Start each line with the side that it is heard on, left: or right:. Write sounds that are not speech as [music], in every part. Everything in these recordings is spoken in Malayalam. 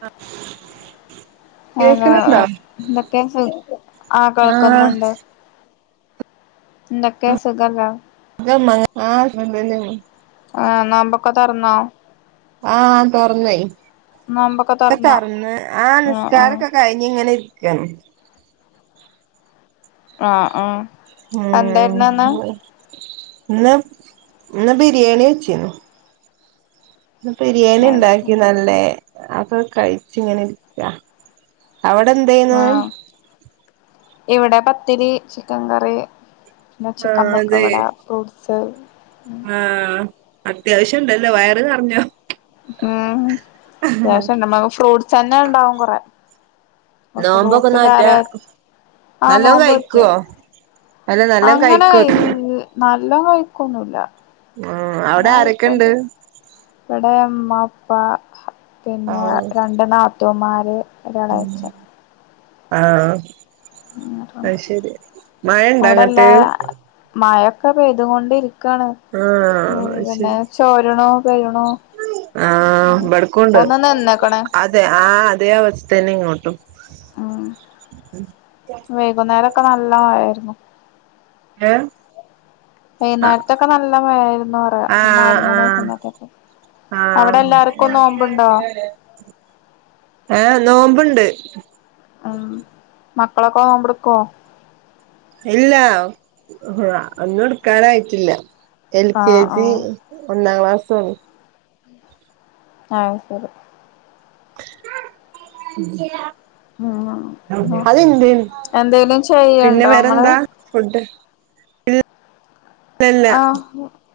right: അ
left: അ [unintelligible] ന്തൊക്കെ ഹ് അ
right: ആഹ്
left: കേൾക്കുന്നുണ്ട് ന്തൊക്കെ സുഖല്ലെ
right: [unintelligible] ആ [unintelligible]
left: ആ നോമ്പൊക്കെ തൊർന്നോ
right: ആ തൊർന്നേയ്
left: നോമ്പൊക്കെ
right: ക്കെ
left: തുറന്നോ
right: തൊർന്ന് ആ നിസ്കാരൊക്കെ കഴിഞ് ങ്ങനെ ഇരിക്കണ്
left: ആ ആഹ്
right: ഉം
left: അന്തായിര്ന്ന്ന്ന്
right: ഇന്ന് ഇന്ന് ബിരിയാണി വെച്ചീന്നു ന്ന് പിരിയാണി
left: അത് ശരി.
right: ണ്ടാക്കി നല്ലേ അപഹ് കഴിച് ങ്ങനെര്ക്ക അവടെ എന്തേന്നു
left: ആ ഇവിടെ പത്തിരി ചിക്കൻ കറി ന്നെ ചിക്കൻ
right: ആഹ് അതെ
left: പൊക്കവട ഫ്രൂട്ട് സ്
right: ആഹ് അത്യാവശ്യണ്ടല്ലോ വയറ് നർഞ്ഞോ
left: ഉം അത്യാവശ്യംന്നമ്മ ഫ്രൂട്ട്സന്നെ ണ്ടാവും കൊറെ
right: നോമ്പോക്കെ
left: ഫ്രൂട്ട്സ്
right: ന്നോറ്റ
left: കാരറ്റ് ആ
right: നല്ലോ
left: നോമ്പ് നോറ്റ്
right: കഴിക്കോ അല്ല നല്ലോം
left: അങ്ങനെ
right: കഴിക്കോ
left: കൈക് നല്ലോം കഴിക്കൊന്നുല്ല
right: ആഹ് അവിടെ ആരൊക്കെണ്ട്
left: ആഐകോട്ടെ ഇവടെ മ്മാക്ക് പ്പ പിന്നെ
right: ആഹ്
left: രണ്ട് നാത്തൂമാര് ഒരെളയച്ചൻ
right: ആ അ
left: അങ്ങനെണ്ട്
right: ശരി മഴണ്ടൊ അങ്ങട്ട്
left: ക്കെ പെയ്തുകൊണ്ടിരിക്കാണ്
right: ആഹ്
left: ഉം
right: അത്
left: പിന്നെ ചോരുണോ പെയ്യുണോ
right: ആ ബട്ക്കുണ്ട്
left: നിന്ന്ക്ക്ണ്
right: അതെ ആ അതേ ആവസ്ത്തന്നെ ഇങ്ങോട്ടും
left: ഉം
right: ഉം
left: വൈകുന്നേരൊക്കെ നല്ല മഴരുന്നു
right: എ
left: വൈകുന്നേര്ത്തൊക്കെ നല്ല മഴായിരുന്നു പറയാ ഒരു നാല് മണി സമയത്തൊക്കെ
right: ആ
left: അവിടെ എല്ലാർക്കും നോമ്പുണ്ടോ
right: ഏ നോമ്പ്ണ്ട്
left: ഉം മക്കളൊക്കോമ്പ്ട്ക്കോ
right: ഇല്ല ഒന്നും എടുക്കാനായിട്ടില്ല എൽ കെ
left: ആഹ്
right: ജി
left: ആഹ്
right: ഒന്നാം ക്ലാസ്
left: ആഹ് ശരി ഉം അ
right: അത്ണ്ട്
left: എന്തെലും
right: പിന്നെ
left: ചെയ്യ്ണ്ടോ ങ്ങള്
right: വേറെന്താ
left: [inaudible]
right: ഫുഡ് ഇല്ലല്ല
left: ആ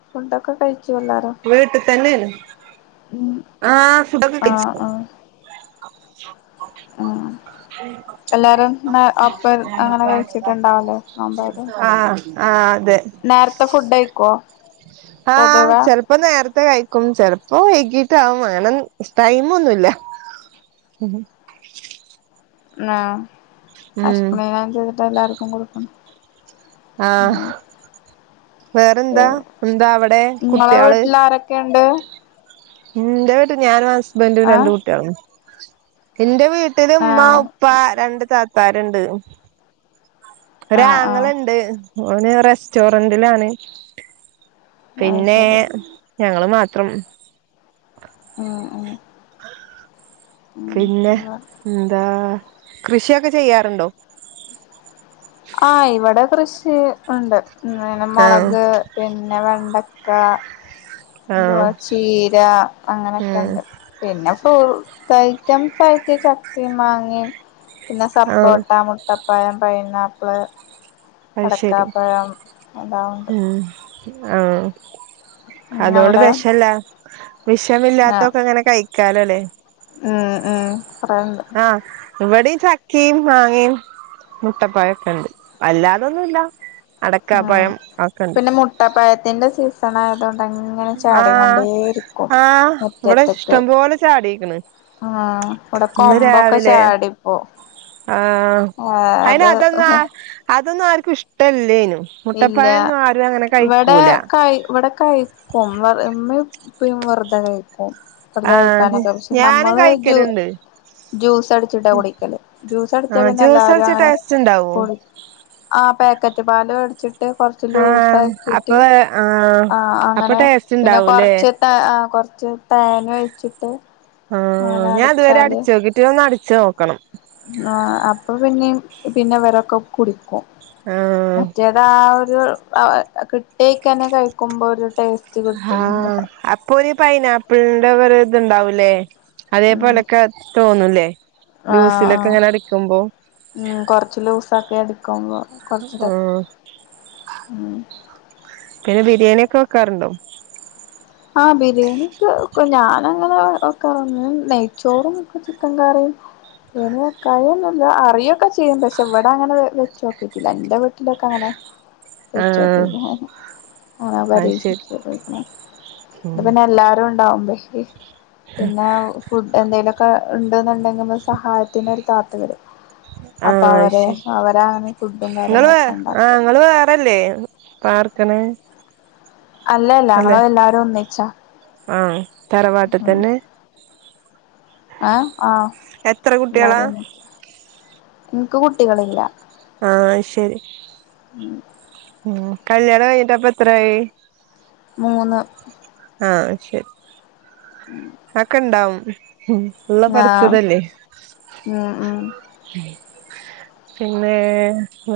left: ഫുഡൊക്കെ കഴി
right: വീട്ടി തന്നെണ്
left: ഉം
right: ആ ഫുഡൊക്കെ കയിച്
left: ആ ആ എല്ലാരും ന്ന അപ്പ അങ്ങനെ കഴിച്ചിട്ടുണ്ടാവ് ലേ ന്നാമ്പാര്
right: ആഹ് ആഹ്
left: നേരത്തെ ഫുഡയിക്കോ
right: ആ ചെൽപ്പം നേരത്തെ കഴിക്കും ചെലപ്പം വൈകി ത്തെ ആ ഉ അങ്ങനെൻ ടൈമ് ഒന്നുല്ല
left: ആ [unintelligible] ചെയ്തിട്ട് എല്ലാർക്കും കൊടുക്കണം
right: ആ
left: ഉം
right: വേറെന്താ
left: ശരി
right: എന്താ അവടെ
left: ഇങ്ങളെ
right: കുട്ട്യാള്
left: വീട്ടിൽ ആരൊക്കെയുണ്ട്
right: ന്റെ വീട്ടി ഞാനും ഹസ്ബൻറും രണ്ട്
left: ആഹ്
right: കുട്ട്യാളും ന്റെ വീ ട്ടില് ഉമ്മ
left: ആഹ്
right: ഉപ്പ രണ്ട് താത്താര്ണ്ട് ഒരു
left: ആഹ്
right: ആങ്ങള
left: ആഹ്
right: ഉണ്ട്, ഓന് റസ്റ്റോറന്റിലാണ്
left: അത്
right: പിന്നെ
left: ശരി
right: ഞങ്ങള് മാത്രം
left: ഉം ഉം
right: പിന്നെ
left: ഉം
right: എന്താ കൃഷിയൊക്കെ ചെയ്യാറുണ്ടോ
left: ആ, ഇവിടെ കൃഷി ഉണ്ട്, പിന്നെ
right: ആഹ്
left: മുളക് പിന്നെ വെണ്ട ചക്ക
right: ആഹ്
left: എന്തുവാ ചീര അങ്ങനെയൊക്കെ
right: ഉം
left: ഉണ്ട് പിന്നെ ഫ്രു കയറ്റം ആയിട്ട് ചക്കയും മാങ്ങയും പിന്നെ
right: ആഹ്
left: സപ്പോട്ട, മുട്ടപ്പായം പൈനാപ്പിള്
right: അ ശരി
left: അടക്കാപ്പഴം എല്ലാം ഉണ്ട്
right: ഉം ആ അതുകൊണ്ട്
left: അവിടെ
right: വിഷല്ല,
left: ആ
right: വിഷമില്ലാത്തൊക്കെ അങ്ങനെ കഴ കഴികോലല്ലേ
left: ഉം ഉം പറയാനണ്ട്
right: ഇവിടെ ചക്കയും, മാങ്ങയും മുട്ടപ്പഴൊക്കെ ഇണ്ട് അല്ലാതൊന്നുമില്ല
left: ഉം, പിന്നെ മുട്ടപ്പായത്തിന്റെ സീസൺ ആയതോണ്ട് അങ്ങനെ ചാടി
right: ആഹ്
left: കൊണ്ടേ ഇരിക്കും
right: ആഹ് ഇവിടെ
left: മുറ്റത്ത്ക്ക്
right: ഇഷ്ടംപോലെ ചാടിക്ക്ണ്
left: ഉം, ഇവിടെ കൊമ്പൊക്കെ ചാടിപ്പോ
right: ആ
left: ആ
right: അയിന് അതൊന്ന
left: അത്
right: അതൊന്നും ആർക്കും ഇഷ്ടല്ലേനും
left: ഇല്ല
right: മുട്ടപ്പായൊന്നും ആരും അങ്ങനെ
left: ഇവിടെ
right: കഴിക്കൂല
left: കയ് ഇവിടെ കഴിക്കും ഉമ്മയും, ഉപ്പയും വെറുതെ കഴിക്കും വെറുതെ
right: ആഹ്
left: കഴിക്കാനൊക്കെ പക്ഷെ
right: ഞാനും
left: നമ്മള് ജ്യൂ
right: കഴിക്കലുണ്ട്
left: ജ്യൂസ് അടിച്ചിട്ടാ കുടിക്കല്, ജ്യൂസ് അടിച്ചാ
right: ആഹ്
left: പിന്നെ
right: ജ്യൂസ്
left: എല്ലാരും
right: അടിച്ച
left: അങ്ങനെ
right: ടേസ്റ്റ് ഉണ്ടാവോ
left: ആ പാക്കറ്റ് പാല മേടിച്ചിട്ട് കൊറച്ച്
right: ആഹ്
left: ലൂസാക്കിട്ട്
right: അപ്പൊ ആഹ്
left: ആ
right: അപ്പൊ
left: അങ്ങനെ,
right: ടേസ്റ്റ്
left: പിന്നെ
right: ഉണ്ടാവൂലേ
left: കൊറച്ച് തേങ്ങ ഒഴിച്ച്
right: ആ, ഞാൻ ഇതുവരെ അടിച്ചു നോക്കിട്ടില്ല, ഒന്ന് അടിച്ചു നോക്കണം
left: ആ അപ്പൊ പിന്നെ പിന്നെ വരൊക്കെ കുടിക്കും,
right: ആഹ്
left: മറ്റേത് ആണെ കിട്ടേക്കന്നെ കഴിക്കുമ്പോ ഒരു ടേസ്റ്റ്
right: ആ,
left: കിട്ടണ്ട്
right: അപ്പൊ ഒരു പൈനാപ്പിളിന്റെ വേറെ ഇതുണ്ടാവൂലേ അതേപോലൊക്കെ തോന്നില്ലേ
left: ആ, ആ, ഉം, കൊറച്ച് ലൂസാക്കെ ക്കുമ്പം കൊറച്ചത്
right: ആഹ്
left: ഉം
right: പിന്നെ ബിരിയാണി ഒക്കെ വെക്കാറുണ്ടോ
left: ആ, ബിരിയാണിക്ക് ഞാന വയ്ക്കാറുണ്ട്, നെയ്ച്ചോറും ഒക്കെ ചിക്കൻ കറിയും അങ്ങനെ വെക്കാഴി ഒന്നുമില്ല അറിയൊക്കെ ചെയ്യും, പക്ഷെ ഇവിടെ അങ്ങനെ വെച്ചോക്കിട്ടില്ല, എന്റെ വീട്ടിലൊക്കെ അങ്ങനെ [unintelligible]
right: ആഹ്
left: വച്ചോക്കിട്ട്
right: അത് ശരി
left: പരീക്ഷിച്ച് ഇവിടെ
right: ഉം
left: പിന്നെ എല്ലാർക്കും ഉണ്ടാവുമ്പ പിന്നെ ഫുഡ് എന്തേലുമൊക്കെ ഉണ്ട് എന്നുണ്ടെങ്കിൽ സഹായത്തിന് ഒരു താത്ത വരും
right: ആ
left: അപ്പൊ അവര്
right: അത്ശരി,
left: അവരാണ് ഫുഡും
right: നിങ്ങള്
left: കാര്യങ്ങളൊക്കെ
right: ആ
left: ഉണ്ടാക്ക
right: നിങ്ങള് വേറെല്ലേ പാർക്കണേ
left: അല്ലല്ല ഞങ്ങള് എല്ലാരും ഒന്നിച്ചാ
right: ആഹ് തറവാട്ട് തന്നെ
left: ആ, ആ,
right: എത്ര കുട്ടികളാ
left: എല്ലരൊന്നും എനിക്ക് കുട്ടികളില്ല
right: ആ, ശരി,
left: ഉം
right: ഉം കല്യാണം കഴിഞ്ഞിട്ടപ്പ എത്രായി
left: മൂന്ന്
right: ആ ശരി അക്കെ ഇണ്ടാവും ഉ, ഉള്ള
left: ആഹ്
right: പഠിച്ചതല്ലേ
left: ഉം ഉം
right: പിന്നെ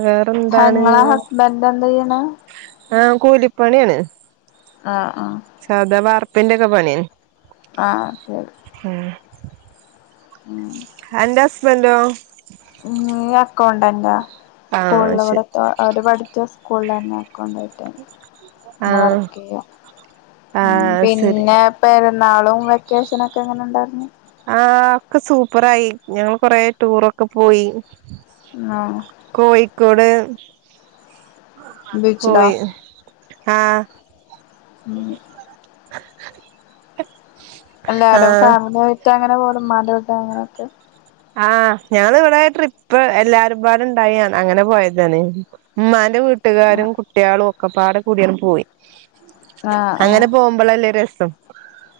right: വേറെന്താണ്
left: ഇങ്ങളെ ഹസ്ബൻഡ് എന്താ ചെയ്യണ്
right: ആഹ് കൂലിപ്പാണിയാണ്
left: ആഹ് ആ
right: സദാ വാർപ്പിൻ്റെ ഒക്കെ പണിയന്ന്
left: ആഹ് ശരി ഉം
right: അൻ്റെ ഹസ്ബൻറോ
left: അക്കൗണ്ടന്റാ
right: ആഹ്
left: സ്കൂളിലവിടെ
right: ശരി
left: ഒറര് പഠിച്ച സ്കൂളിൽന്നെയ അക്കൗണ്ടൻ്റ അങ്ങനെ
right: ആഹ്
left: വർക്ക് ചെയ്യ
right: ആഹ് ശരി
left: പെരുന്നാളും വെക്കേഷന ഒക്കെ അങ്ങനെ ഉണ്ടായിരുന്നു
right: ആ ഒക്കെ സൂപ്പറായി ഞങ്ങള് കൊറെ ടൂറൊക്കെ പോയി
left: ആഹ്
right: കോഴിക്കോട്
left: ബീച്ചിലോ
right: പോയ് ആഹ്
left: ഉം
right: [unintelligible]
left: എല്ലടും
right: ആഹ്
left: ഫാമിലിയായിട്ട് അങ്ങനെ പോലുംമാന്റെടെ അങ്ങനെയൊക്കെ
right: ആഹ് ഞങ്ങള് ഇവിടൊയിട്ട്. ട്രിപ്പ് എല്ലാരരുുംപാടുും ഉണ്ടായിണ് അങ്ങനെ പോയതാണ് ഉമ്മാന്റെ വീട്ട് വട്ടുകാരും കുട്ട്യാളും ഒക്കെ പാടെ കൂടിയ പോയി
left: ആഹ് ആഹ്
right: അങ്ങനെ പോകുമ്പോളല്ല അ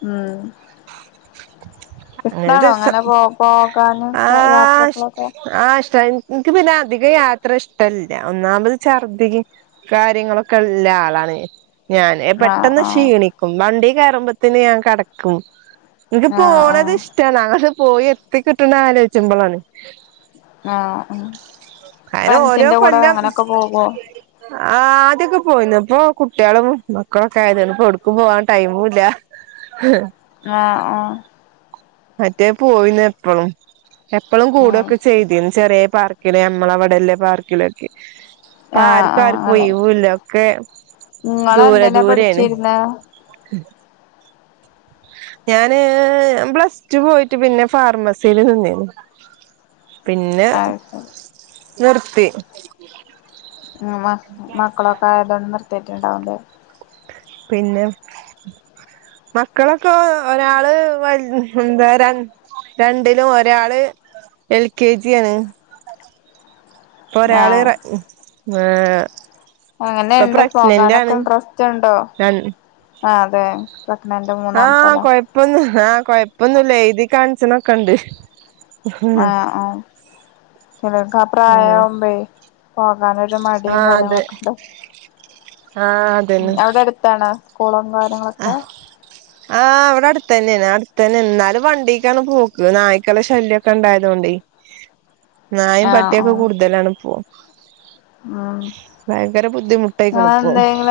left: ഉം ഇഷ്ടാണോ അങ്ങനെ പോ പോക്കാ
right: ആഹ് ആ ആ ഇഷ്ട എനിക്ക് പിന്നെ അധികം യാത്ര ഇഷ്ടല്ല ഒന്നാമത് ഛർദ്ദിക കാര്യങ്ങളൊക്കെ ഇല്ല ആളാണ് ഞാന്
left: ആഹ്
right: പെട്ടെന്ന്
left: ആഹ്
right: ക്ഷീണിക്കും വണ്ടി കയറുമ്പത്തേന് ഞാൻ കെടക്കും നിനിക്ക്
left: ആഹ്
right: പോണത്
left: ആഹ്
right: ഇഷ്ടാണ് അങ്ങത് പോയി എത്തി കിട്ടണ ആലോചിച്ച്പോളാണ്
left: ആ ഉ ഫ്രണ്ട്സിന്റെ കൂടെ അങ്ങനെയൊക്കെ പോകോ
right: ആ ആദ്യൊക്കെ പോയിന്ന ഇപ്പൊ കുട്ടികളും മക്കളൊക്കെ ആയിന്നു ഇപ്പൊ എടുക്കും പോവാൻ ടൈമും ഇല്ല ഹം
left: ആ
right: മറ്റേ പോയിന്ന് എപ്പളും എപ്പളും
left: ഉം
right: കൂടൊക്കെ ചെയ്തിന്ന് ചെറിയ പാർക്ക് നമ്മളെ അവിടല്ലെ പാർക്കിലൊക്കെ അപ്പ
left: ആഹ്
right: ആർക്കും ആർക്കും ഒയാവൂല്ല ഒക്കെ
left: നിങ്ങള്
right: ദൂരെ
left: എന്തിനാ
right: ദൂരെയാണ്
left: പഠിച്ചിരുന്നെ
right: ഞാന് പ്ലസ് ടു പോയിട്ട് പിന്നെ ഫാർമസിൽ നിന്നയാന്ന് പിന്നെ
left: അത് ശരി
right: നിർത്തി
left: ഉ മക്കളൊക്കെ ആയതൊണ്ട് നിർത്തിട്ടുണ്ടാവല്ലേ
right: പിന്നെ മക്കളൊക്കെ ഒരാള് വൽ എന്ത രൺ രണ്ടിലും ഒരാള് എൽ കെ ജിയാണ് ഇപ്പൊ ഒരാള് റ ആ
left: അങ്ങനെയുണ്ട് പോകാനൊക്കെ ഇൻട്രസ്റ്റ് ഉണ്ടോ ആ അതെ പ്രഗ്നന്റ്
right: ആ
left: മൂന്നാമത്തല്ലേ
right: കൊഴപ്പൊന്നും ആ കൊഴപ്പൊന്നുംല്ല എഴുതി കാണിച്ചനൊക്കെണ്ട്
left: ആ ആ ചെലർക്കാ
right: ആഹ്
left: പ്രായാമ്പളേ അനൊരു മടിയും
right: അതെ
left: കാര്യങ്ങളൊക്കെ ഉണ്ടോ
right: ആഹ്
left: ഉം
right: അതന്നെ
left: എവിടെ അടുത്താണ് സ്കൂളും കാര്യങ്ങളൊക്കെ
right: ആഹ് അവിടെ അടുത്ത തന്നെയാണ് അടുത്ത തന്നെ എന്നാലും വണ്ടീക്കാണ് പോക്ക് നായ്ക്കള ശല്യക്കെ ഇണ്ടായത് കൊണ്ടെ നായും പട്ടിയൊക്കെ കൂടുതലാണ് പോവും
left: ആ അങ്ങനെ
right: ബുദ്ധിമുട്ടായിക്കണ് ഇപ്പൊ
left: എന്തങ്കില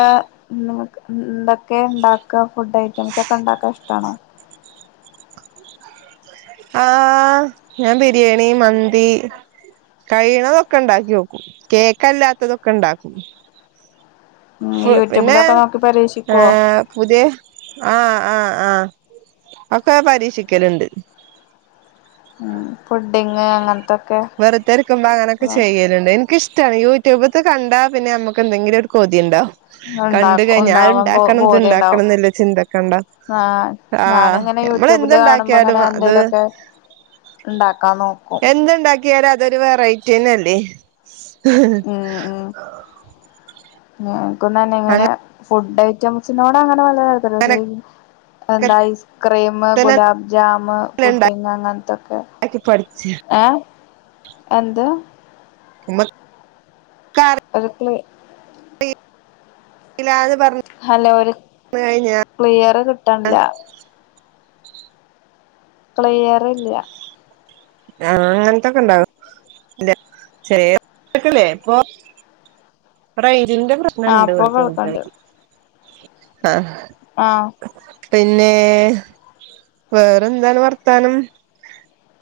left: എന്തൊക്കെ ഇണ്ട ഫുഡ് ഐറ്റംസ് ഒക്കെ ഉണ്ടാക്കാൻ ഇഷ്ടാണോ
right: ആ ഞാൻ ബിരിയാണി മന്തി കഴിയണതൊക്കെ ഉണ്ടാക്കി നോക്കും കേക്കല്ലാത്തതൊക്കെ ഇണ്ടാക്കും
left: ഉം
right: പിന്നെ
left: യൂട്യൂബിലൊക്കെ നോക്കി
right: ആ
left: പരീക്ഷിക്കുവോ
right: പുതിയ ആ ആ ആ ഒക്കെ പരീക്ഷിക്കലുണ്ട്
left: ഉ പുഡിങ് അങ്ങനത്തെ
right: വെറുതെരിക്കുമ്പ അങ്ങനൊക്കെ ചെയ്യലുണ്ട് എനിക്കിഷ് ടാണ് യൂട്യൂബ് കണ്ടാ പിന്നെ നമുക്ക് എന്തെങ്കിലും ഒരു കൊതിയ്ണ്ടോ കണ്ട്
left: ഉണ്ടാക്കും
right: കഴിഞ്ഞാ ആരു
left: ഉണ്ടാവാൻ പോ
right: ഇണ്ടാക്കണം
left: പൂതിയുണ്ടാവും
right: തുണ്ടാക്കണംന്നല്ലോ ചിന്തക്കണ്ട
left: ആഹ്
right: ആ
left: ഞാനിങ്ങനെ
right: മ്മള
left: യൂട്യൂബില്
right: എന്ത്ണ്ടാക്കിയാലും അത്
left: ഉണ്ടാക്കാന്നോ
right: എന്തുണ്ടാക്കിയാലും അതൊരു വെറൈറ്റിന്നല്ലേ ആ
left: നമുക്കന്ന ഇങ്ങനെ ഫുഡ് ഐറ്റംസിനോട് അങ്ങനെ വലിയ താത്
right: അങ്ങനൊക്കെ
left: എന്താ ഐസ്ക്രീം
right: തന്നെ
left: ഗുലാബ് ജാം പുട്ടിങ് അങ്ങനത്തൊക്കെ
right: ഉണ്ടാക്കി പഠിച്ച്
left: ഏ എന്ത്
right: ഹമ
left: [unintelligible]
right: ഇല്ല അത്
left: ഹലോ ഒരു വിയറ് കിട്ടണില്ല ക്ലിയറില്ല
right: ആ അങ്ങനത്തൊക്കെ ഇണ്ടാവും ഇല്ല ശരിക്കല്ലേ ഇപ്പൊ റൈഞ്ചിന്റെ
left: ആ
right: പ്രശ്നണ്ട്
left: ഇപ്പൊ
right: ഇവിടെ
left: കേൾക്കണ്ട്
right: ചെറുതായി ആഹ്
left: ആഹ്
right: പിന്നെ വേറെന്താണ് വർത്താനം?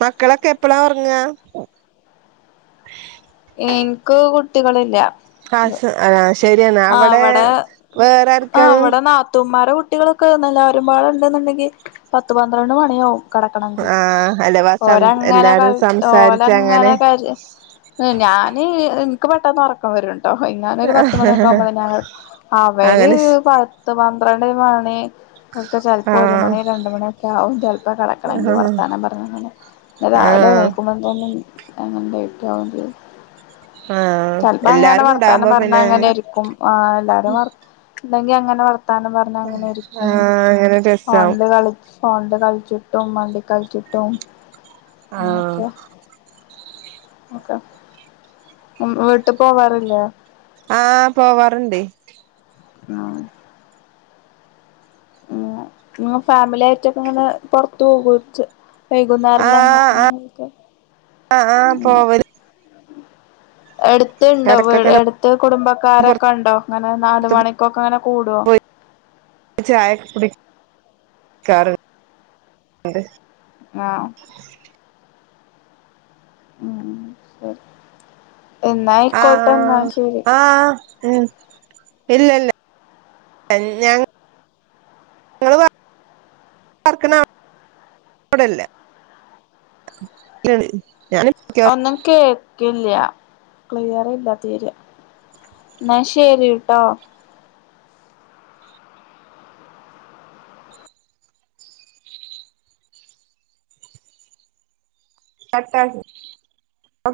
right: മക്കളൊക്കെ എപ്പളാ ഉറങ്ങാ?
left: എനിക്ക് കുട്ടികളില്ല.
right: [unintelligible]
left: ആ
right: അവിടെ
left: വടെ
right: വേറെ
left: ആ
right: ആർക്കാണ്
left: അവിടെ നാത്തൂൻമാരെ കുട്ടികളൊക്കെ എല്ലാവരുംപാടെണ്ട്ന്നുണ്ടെങ്കിൽ പത്ത് പന്ത്രണ്ട് മണിയാവും. കിടക്കണമെങ്കിൽ
right: ആ അല്ല വ സം
left: ഓരങ്ങനെ ക
right: എല്ലാരും സംസാരിച്ച് അങ്ങനെ
left: ഓരങ്ങനെ ക ഞാന് ക്ക് പെട്ടെന്ന് ഉറക്കം വരുംട്ടോ ഞാന് ഒരു പത്ത് മണിയൊക്കെ ആകുമ്പോ തന്നെ ഞ
right: അങ്ങനെ
left: അവ പത്ത് പന്ത്രണ്ട് മണി ഒക്കെ
right: ആ
left: ചെലപ്പോ ഒരു മണി രണ്ട് മണിയൊക്കെ ആവും ചെല പ്പാ കെടക്കണെങ്കി
right: ആ
left: വർത്താനം പറഞ്ഞങ്ങനെ പിന്നെ
right: ആ
left: രാവിലെ എണിക്കുമ്പോത്തേനും ഞങ്ങൾടെ ഏറ്റോം ആദ്യോ
right: ആ
left: ചെലപ്പോ അങ്ങനെ
right: എല്ലാരും
left: വർത്താനം
right: ഉണ്ടാവുമ്പോ
left: പറഞ്ഞാ
right: പിന്നെ
left: അങ്ങനെരിക്കും ആഹ്‌ എല്ലാരും വർ ഇല്ലെങ്കി അങ്ങനെ വർ ത്താനം പറഞ്ഞ അങ്ങനെ
right: ആ
left: ഇരിക്കും
right: അങ്ങനെ രസാവും
left: ഫോൺല് കളി ഫോൺല് കളിച്ചിട്ടും വണ്ടി കളിച്ചിട്ടും
right: ആഹ്
left: ഓക്കേ വീട്ട് പോവാറില്ലേ
right: ആഹ് പോവാറ്ണ്ടേ
left: ആഹ് ഉം ഇങ്ങ് ഫാമിലി ആയിട്ടൊക്കെ ഇങ്ങനെ പൊറത്തു പോകു [unintelligible] വൈകുന്നാർല്ലാം ഇങ്ങ ഇങ്ങള്ക്ക്
right: ആഹ് ആഹ് പോവല്
left: എടുത്ത്ണ്ടോ
right: ഇടക്കൊക്കെങ്ങനെ
left: എടുത്ത് കുടുംബക്കാരൊക്കെ ഒണ്ടോ അങ്ങനെ നാല് മണിക്കൊക്കെ അങ്ങനെ കൂടുവോ
right: ചായക്കെ കുടിക്കാറ് ണ്ട്
left: ആഹ് ഉം ശെരി
right: ആ
left: എന്നായിക്കോട്ടെ എന്നാ ശെരി
right: ആ ഉം ഇല്ലല്ല ഞാൻ [unintelligible] പാർക്കണ അവ്ടെല്ലേ [unintelligible]
left: ഒന്നും കേ ക്ക്ല്ല്യ ക്ലിയറില്ല തീരെ എന്നാ ശെരി ട്ടോ
right: കട്ടാക്ക് ഓക്കെ